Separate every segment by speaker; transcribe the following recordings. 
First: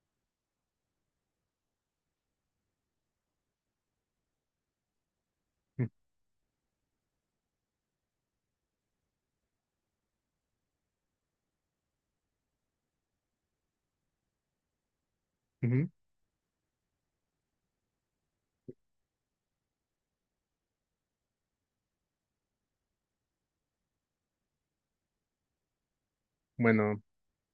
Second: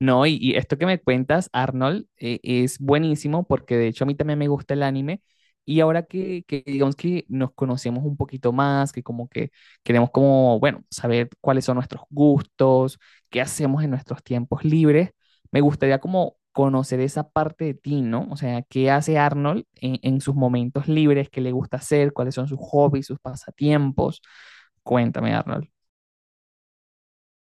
Speaker 1: No, y esto que me cuentas, Arnold, es buenísimo porque de hecho a mí también me gusta el anime. Y
Speaker 2: Ujú.
Speaker 1: ahora que digamos que nos conocemos un poquito más, que como que queremos como, bueno, saber cuáles son nuestros gustos, qué hacemos en nuestros tiempos libres, me gustaría como conocer esa parte de ti, ¿no? O sea, ¿qué hace Arnold en sus momentos libres? ¿Qué le gusta hacer? ¿Cuáles son sus hobbies, sus pasatiempos? Cuéntame, Arnold.
Speaker 2: Bueno,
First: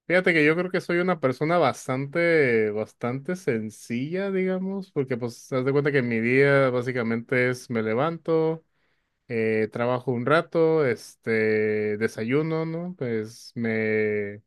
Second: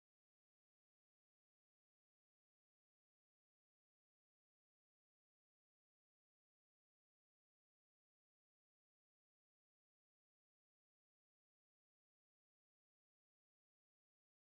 Speaker 2: fíjate que yo creo que soy una persona bastante sencilla, digamos, porque pues haz de cuenta que mi día básicamente es me levanto, trabajo un rato, este, desayuno, ¿no?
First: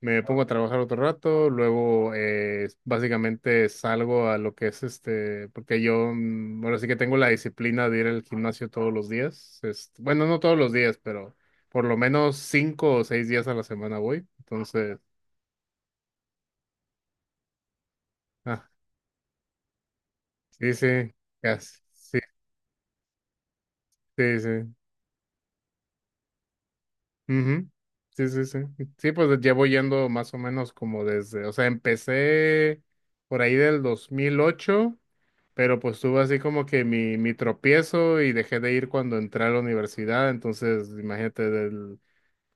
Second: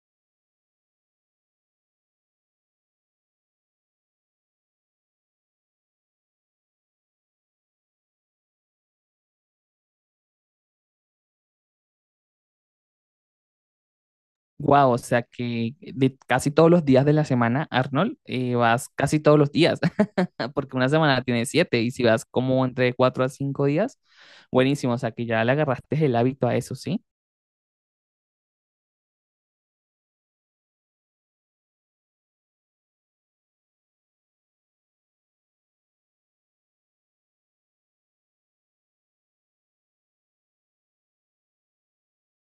Speaker 2: Me pongo a trabajar otro rato, luego básicamente salgo a lo que es este, porque yo ahora sí que tengo la disciplina de ir al gimnasio todos los días. Este, bueno, no todos los días, pero por lo menos cinco o seis días a la semana voy.
Speaker 1: Wow, o
Speaker 2: Entonces,
Speaker 1: sea que de casi todos los días de la semana, Arnold,
Speaker 2: ah,
Speaker 1: vas casi todos los días,
Speaker 2: sí,
Speaker 1: porque una
Speaker 2: sí,
Speaker 1: semana tiene
Speaker 2: casi,
Speaker 1: siete, y si vas como entre 4 a 5 días,
Speaker 2: sí, sí.
Speaker 1: buenísimo, o sea que ya le agarraste el hábito a eso, ¿sí?
Speaker 2: sí. ujú, Sí. Sí, pues llevo yendo más o menos como desde, o sea, empecé por ahí del 2008. Pero pues tuve así como que mi tropiezo y dejé de ir cuando entré a la universidad. Entonces, imagínate, del,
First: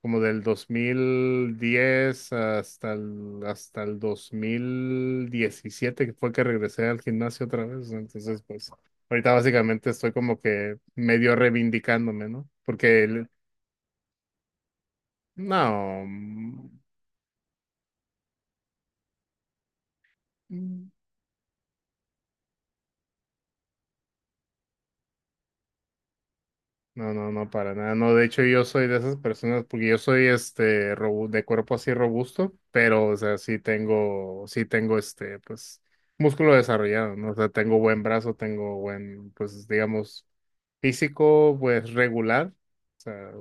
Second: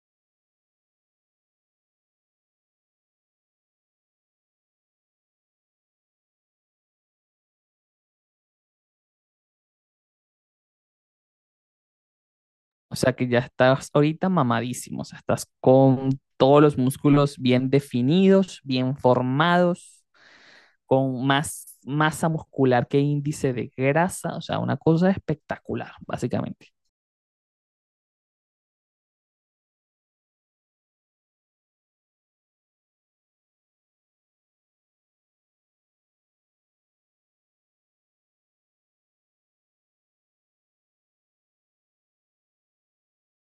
Speaker 2: como del 2010 hasta el 2017, que fue que regresé al gimnasio otra vez, ¿no? Entonces, pues ahorita básicamente estoy como que medio reivindicándome, ¿no?
Speaker 1: O
Speaker 2: Porque,
Speaker 1: sea que ya estás ahorita mamadísimo, o sea, estás
Speaker 2: no,
Speaker 1: con todos los músculos bien definidos, bien formados,
Speaker 2: mm,
Speaker 1: con más masa muscular que índice de grasa, o sea, una cosa espectacular, básicamente.
Speaker 2: no, no, para nada. No, de hecho yo soy de esas personas porque yo soy este robu- de cuerpo así robusto, pero o sea, sí tengo este, pues, músculo desarrollado, ¿no? O sea, tengo buen brazo, tengo buen, pues, digamos, físico, pues, regular. O sea,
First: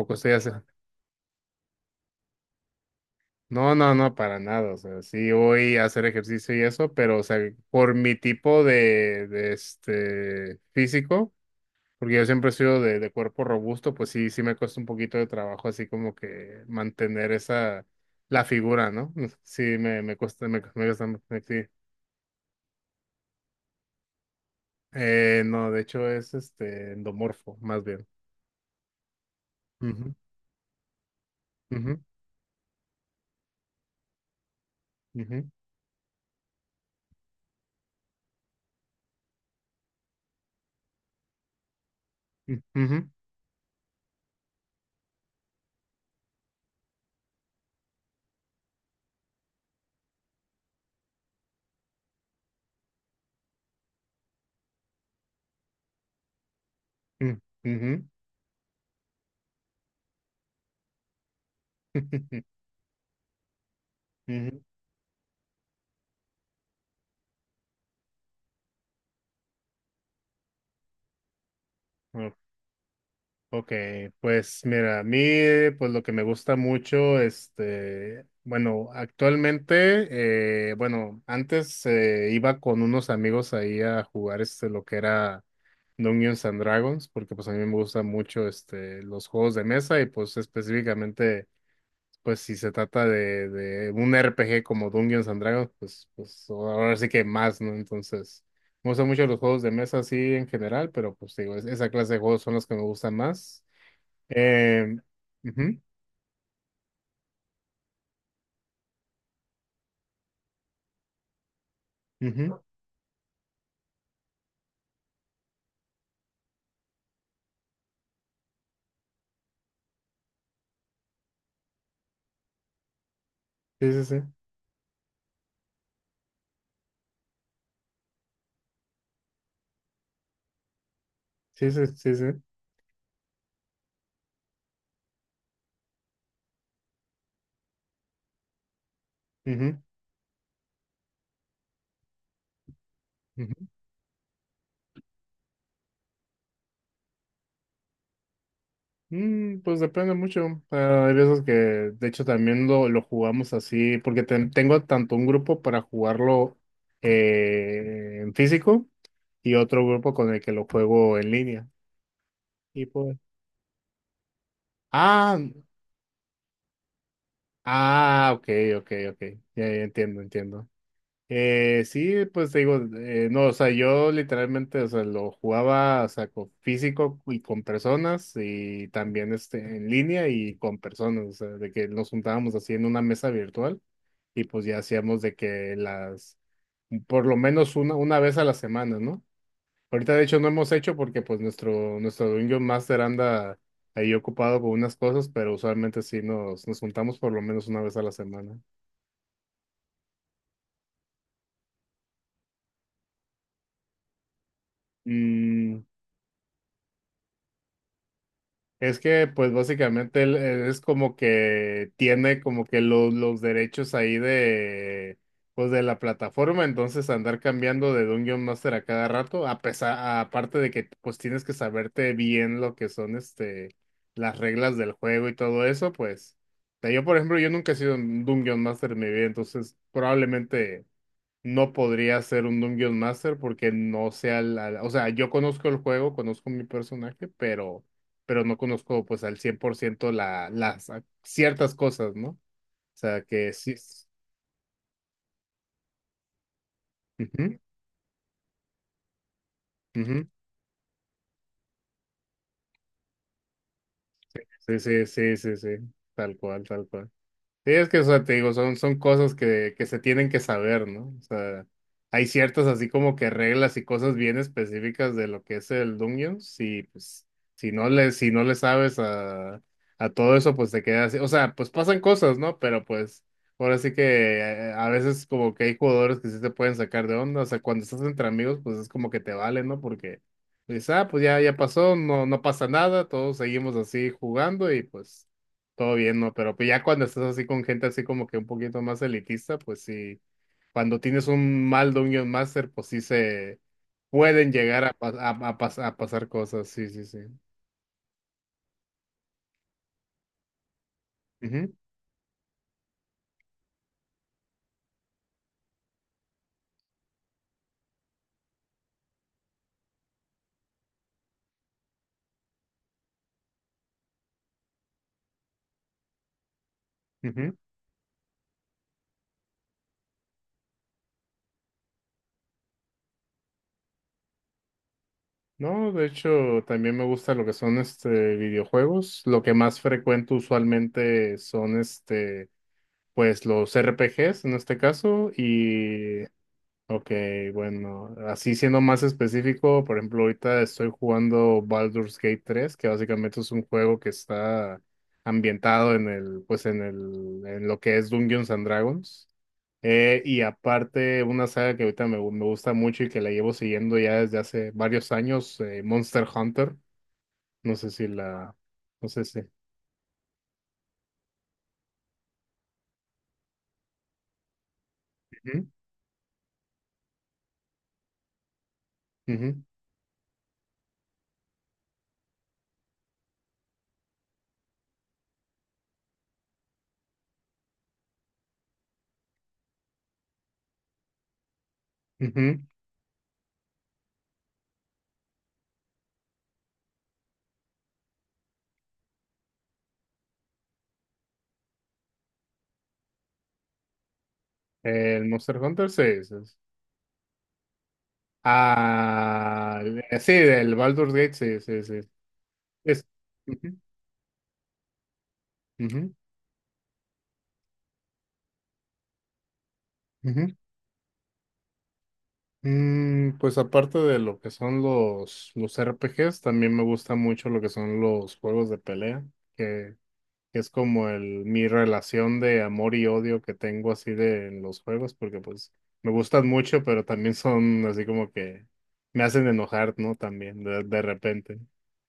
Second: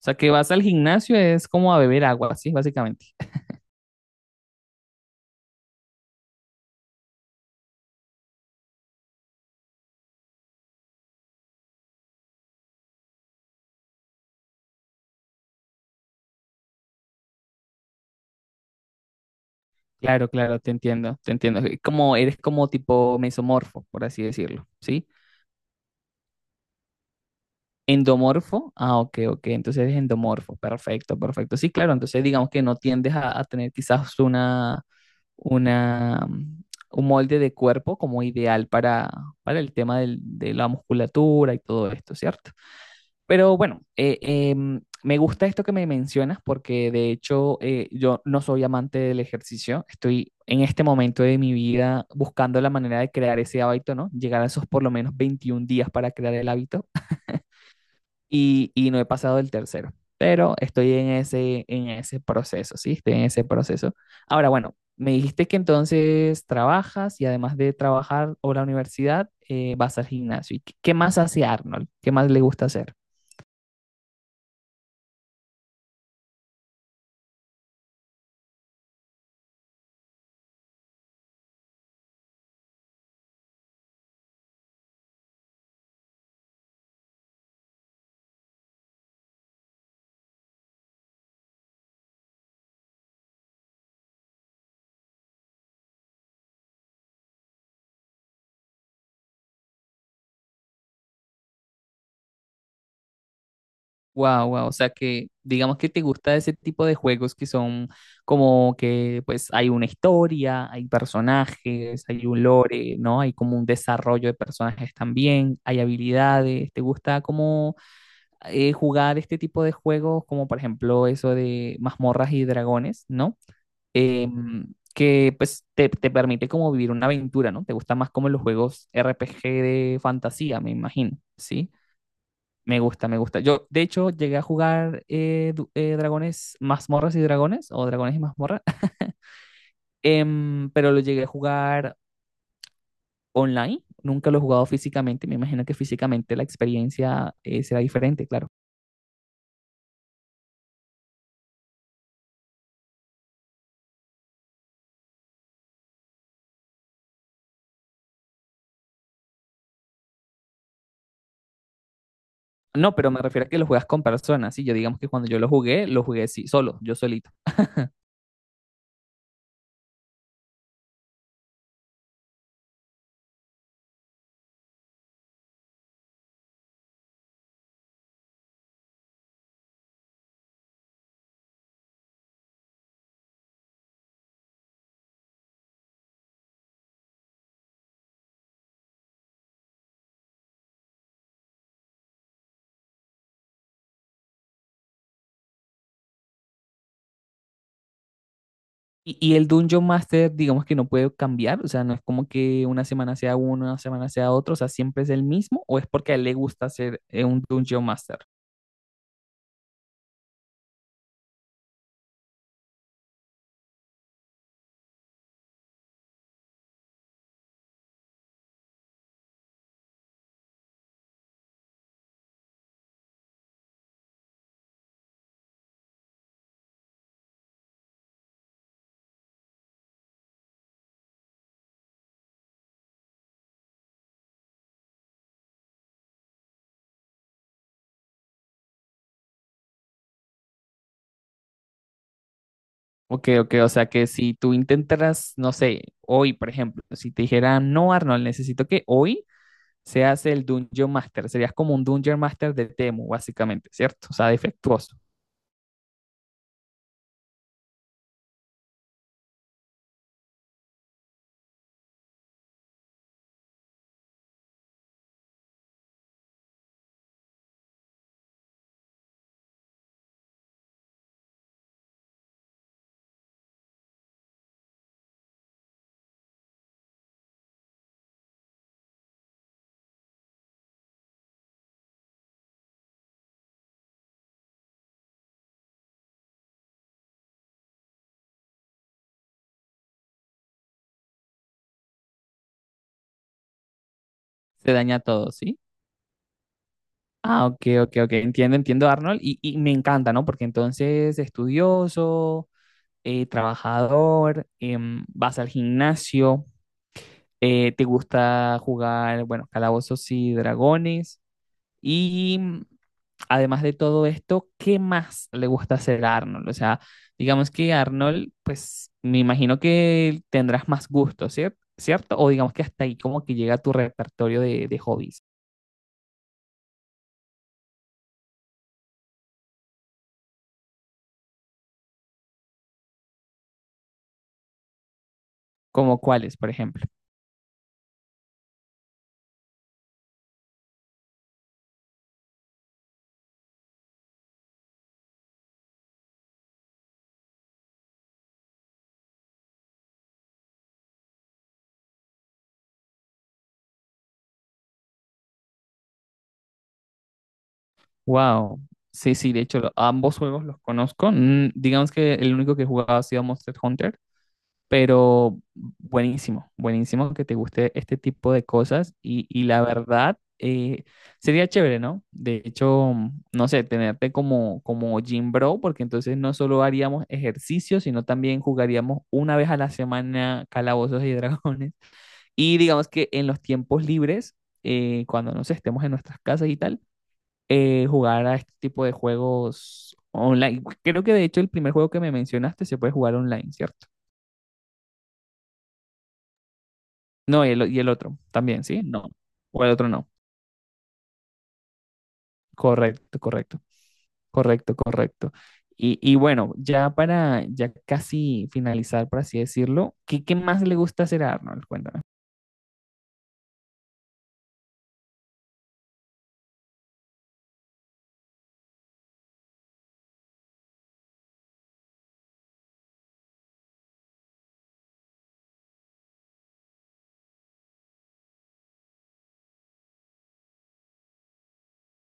Speaker 1: O sea que
Speaker 2: estoy
Speaker 1: vas
Speaker 2: haciendo.
Speaker 1: al gimnasio es como a beber agua, ¿sí? Básicamente.
Speaker 2: No, no, para nada. O sea, sí voy a hacer ejercicio y eso, pero, o sea, por mi tipo de, este físico. Porque yo siempre he sido de cuerpo robusto, pues sí, sí me cuesta un poquito de trabajo así como que mantener esa, la figura, ¿no? Sí, me, me
Speaker 1: Claro,
Speaker 2: cuesta, me,
Speaker 1: claro, te
Speaker 2: me cuesta, me-
Speaker 1: entiendo, te entiendo.
Speaker 2: sí.
Speaker 1: Como eres como tipo mesomorfo, por así decirlo, ¿sí?
Speaker 2: No, de hecho es este endomorfo, más bien.
Speaker 1: Endomorfo, ah, ok, ok, entonces eres
Speaker 2: Ujú,
Speaker 1: endomorfo, perfecto, perfecto. Sí, claro,
Speaker 2: ujú,
Speaker 1: entonces digamos que no tiendes a tener quizás una,
Speaker 2: ujú,
Speaker 1: una, mm, un molde de cuerpo como ideal para el tema de la musculatura y todo esto, ¿cierto?
Speaker 2: ujú,
Speaker 1: Pero bueno, me gusta esto que me mencionas porque de hecho yo no soy amante del ejercicio. Estoy en este momento de mi vida buscando la manera de crear ese hábito, ¿no? Llegar a esos por lo menos 21 días para crear el hábito
Speaker 2: ujú, ujú,
Speaker 1: y no he pasado del tercero. Pero estoy en ese proceso, ¿sí? Estoy en ese proceso. Ahora,
Speaker 2: ujú,
Speaker 1: bueno, me dijiste que entonces trabajas y además de trabajar o la universidad, vas al gimnasio. ¿Y qué más hace Arnold? ¿Qué más le gusta hacer?
Speaker 2: Ok, pues mira, a mí pues lo que me gusta mucho, este, bueno, actualmente, bueno, antes iba con unos amigos ahí a jugar este lo que era Dungeons and Dragons, porque pues a mí me gustan mucho este los juegos de mesa y pues específicamente pues si se trata de, un RPG como Dungeons and Dragons, pues ahora sí que más, ¿no? Entonces, me gustan mucho los juegos de mesa así en general, pero pues digo, es- esa clase de juegos son los que me gustan más.
Speaker 1: Wow, wow, o sea
Speaker 2: Eh,
Speaker 1: que digamos
Speaker 2: ujú,
Speaker 1: que te gusta ese tipo de juegos que son como que pues hay una historia, hay personajes, hay un
Speaker 2: ujú,
Speaker 1: lore, ¿no? Hay como un desarrollo de personajes también, hay habilidades, ¿te gusta como jugar este tipo de juegos como por ejemplo eso de mazmorras y dragones, ¿no?
Speaker 2: Sí, sí.
Speaker 1: Que pues te permite como vivir una aventura, ¿no? Te gusta más como los juegos RPG de fantasía, me imagino,
Speaker 2: Sí,
Speaker 1: ¿sí?
Speaker 2: sí.
Speaker 1: Me gusta, me gusta. Yo, de hecho, llegué a jugar Dragones, Mazmorras y Dragones, o Dragones y Mazmorras,
Speaker 2: ujú,
Speaker 1: pero lo llegué a jugar
Speaker 2: ujú.
Speaker 1: online. Nunca lo he jugado físicamente. Me imagino que físicamente la experiencia será diferente, claro.
Speaker 2: Mm, pues depende mucho. Ah, hay veces que, de hecho, también lo jugamos así, porque ten- tengo tanto un grupo para jugarlo en físico y otro grupo con el que lo juego en línea. Y
Speaker 1: No, pero
Speaker 2: pues.
Speaker 1: me refiero a que lo juegas con personas. Sí, yo digamos que cuando
Speaker 2: Ah,
Speaker 1: yo lo jugué sí, solo, yo solito.
Speaker 2: ok, ok. Ya, ya entiendo, entiendo. Sí, pues te digo, no, o sea, yo literalmente, o sea, lo jugaba, o sea, con físico y con personas y también este, en línea y con personas, o sea, de que nos juntábamos así en una mesa virtual y pues ya hacíamos de que las, por lo menos una vez a la semana, ¿no? Ahorita de hecho no hemos hecho porque pues nuestro Dungeon Master anda ahí ocupado con unas cosas, pero usualmente sí nos juntamos por lo menos una vez a la semana.
Speaker 1: Y el Dungeon Master, digamos que no puede cambiar. O sea, no es como que una semana sea uno, una semana sea otro. O sea, siempre es el mismo, o
Speaker 2: Mm,
Speaker 1: es porque a él le gusta ser un Dungeon Master.
Speaker 2: es que, pues básicamente él es como que tiene como que los derechos ahí de, pues de la plataforma, entonces andar cambiando de Dungeon Master a cada rato, a pesar, aparte de que pues tienes que saberte bien lo que son este, las reglas del juego y todo eso, pues, o sea, yo por ejemplo, yo nunca he sido un Dungeon Master en mi vida, entonces probablemente no podría ser un Dungeon Master porque no sé al o sea, yo conozco el juego, conozco mi personaje, pero no conozco pues al 100% la, las a- ciertas cosas, ¿no? O sea,
Speaker 1: Ok,
Speaker 2: que
Speaker 1: ok, o
Speaker 2: sí,
Speaker 1: sea que si tú intentaras, no sé, hoy, por ejemplo, si te dijera,
Speaker 2: ujú,
Speaker 1: no, Arnold, necesito que hoy seas
Speaker 2: ujú,
Speaker 1: el Dungeon Master, serías como un Dungeon Master de Temu, básicamente, ¿cierto? O sea,
Speaker 2: sí,
Speaker 1: defectuoso,
Speaker 2: sí, tal cual, tal cual. Sí, es que, o sea, te digo, son, son cosas que se tienen que saber, ¿no? O sea, hay ciertas así como que reglas y cosas bien específicas de lo que es el Dungeon. Y pues, si no le, si no le sabes a todo eso, pues te quedas así. O sea, pues pasan cosas, ¿no? Pero pues, ahora sí que a veces como que hay jugadores que sí te pueden sacar de onda. O sea, cuando estás entre amigos, pues es como que te vale, ¿no? Porque dices, ah, pues ya, ya pasó, no, no pasa nada, todos seguimos así jugando y pues. Todo bien, ¿no? Pero pues ya cuando estás así con gente así como que un poquito más elitista, pues sí, cuando tienes un mal Dungeon Master, pues sí se pueden
Speaker 1: se
Speaker 2: llegar a,
Speaker 1: daña todo, ¿sí?
Speaker 2: pasar cosas, sí, sí.
Speaker 1: Ah, ok, ok, ok, entiendo, entiendo, Arnold, y me encanta, ¿no? Porque entonces,
Speaker 2: Ujú,
Speaker 1: estudioso, trabajador, vas al gimnasio, te gusta jugar, bueno, calabozos y dragones, y... además de todo esto, ¿qué más le gusta hacer a Arnold? O sea, digamos
Speaker 2: ujú.
Speaker 1: que Arnold, pues me imagino que tendrás más gusto, ¿cierto? O digamos que hasta ahí como que llega tu repertorio de hobbies,
Speaker 2: No, de hecho, también me gusta lo que son este videojuegos. Lo que más frecuento usualmente son este, pues los RPGs en este caso,
Speaker 1: como
Speaker 2: y
Speaker 1: cuáles, por ejemplo.
Speaker 2: ok, bueno, así siendo más específico, por ejemplo, ahorita estoy jugando Baldur's Gate tres, que básicamente es un juego que está ambientado en el, pues en el, en lo que es Dungeons and Dragons. Y aparte, una saga que ahorita me gusta mucho y que la llevo siguiendo ya desde hace varios años, Monster Hunter. No sé si
Speaker 1: Wow.
Speaker 2: no
Speaker 1: Sí,
Speaker 2: sé
Speaker 1: sí,
Speaker 2: si.
Speaker 1: de hecho, ambos juegos los conozco. Mm, digamos que el único que he jugado ha sido Monster Hunter, pero
Speaker 2: Ujú,
Speaker 1: buenísimo, buenísimo que te guste este tipo de cosas y
Speaker 2: ujú,
Speaker 1: la verdad sería chévere, ¿no? De hecho, mm, no sé, tenerte como, gym bro, porque entonces no solo haríamos ejercicio, sino también jugaríamos una vez a la semana calabozos y dragones. Y
Speaker 2: ujú.
Speaker 1: digamos que en los tiempos libres, cuando no sé, estemos en nuestras casas y tal, jugar a este tipo de juegos online. Creo que de hecho el primer juego que me mencionaste se puede jugar online, ¿cierto?
Speaker 2: El Monster Hunter, sí. Sí.
Speaker 1: No, y el otro también, ¿sí? No. O el
Speaker 2: Ah,
Speaker 1: otro no.
Speaker 2: sí, el Baldur's Gate, sí, sí. Es,
Speaker 1: Correcto, correcto,
Speaker 2: ujú,
Speaker 1: correcto, correcto. Y,
Speaker 2: ujú,
Speaker 1: y bueno, ya para ya casi finalizar, por así decirlo, ¿qué
Speaker 2: ujú.
Speaker 1: más le gusta hacer a Arnold? Cuéntame.
Speaker 2: Mm, pues aparte de lo que son los RPGs, también me gusta mucho lo que son los juegos de pelea, que, que es como el, mi relación de amor y odio que tengo así de en los juegos, porque pues me gustan mucho, pero también son así como que me hacen enojar, ¿no? También de repente.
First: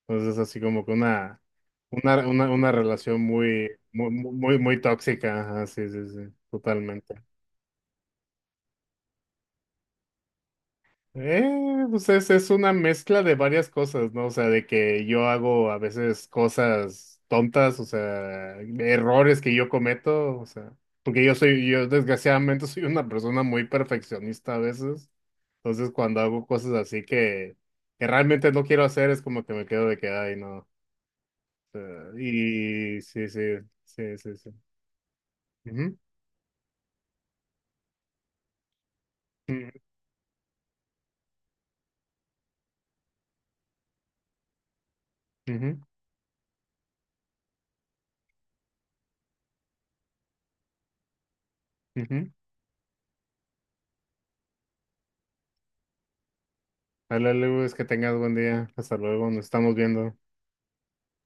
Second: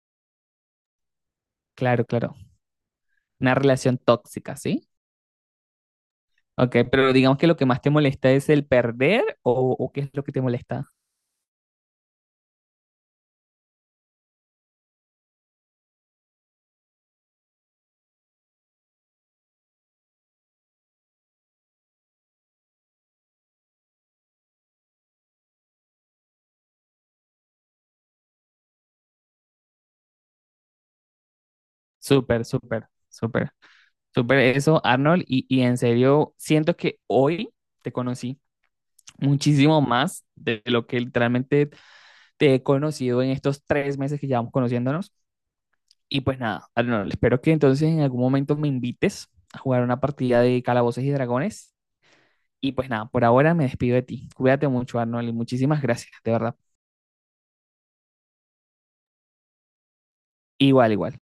Speaker 2: Entonces así como que
Speaker 1: Claro, claro.
Speaker 2: una relación
Speaker 1: Una
Speaker 2: muy,
Speaker 1: relación
Speaker 2: muy,
Speaker 1: tóxica,
Speaker 2: muy, muy
Speaker 1: ¿sí?
Speaker 2: tóxica, así, sí, sí,
Speaker 1: Ok, pero
Speaker 2: totalmente.
Speaker 1: digamos que lo que más te molesta es el perder o qué es lo que te molesta.
Speaker 2: Pues es una mezcla de varias cosas, ¿no? O sea, de que yo hago a veces cosas tontas, o sea, errores que yo cometo, o sea, porque yo desgraciadamente soy una persona muy perfeccionista a veces, entonces cuando hago cosas así que realmente no quiero hacer es como que me quedo de que, ay, no, o sea,
Speaker 1: Súper, súper,
Speaker 2: y sí, sí,
Speaker 1: súper,
Speaker 2: sí, sí,
Speaker 1: súper
Speaker 2: sí.
Speaker 1: eso, Arnold. Y en
Speaker 2: Ujú,
Speaker 1: serio, siento que hoy te conocí
Speaker 2: ujú,
Speaker 1: muchísimo más de lo que literalmente te he conocido en estos 3 meses que llevamos conociéndonos.
Speaker 2: ujú,
Speaker 1: Y pues nada, Arnold, espero que entonces en algún momento me invites a jugar una partida de Calabozos y Dragones.
Speaker 2: ujú.
Speaker 1: Y pues nada, por ahora me despido de ti. Cuídate mucho, Arnold, y muchísimas gracias, de verdad.
Speaker 2: Dale, Lu, es que tengas buen día, hasta luego, nos estamos viendo.
Speaker 1: Igual, igual.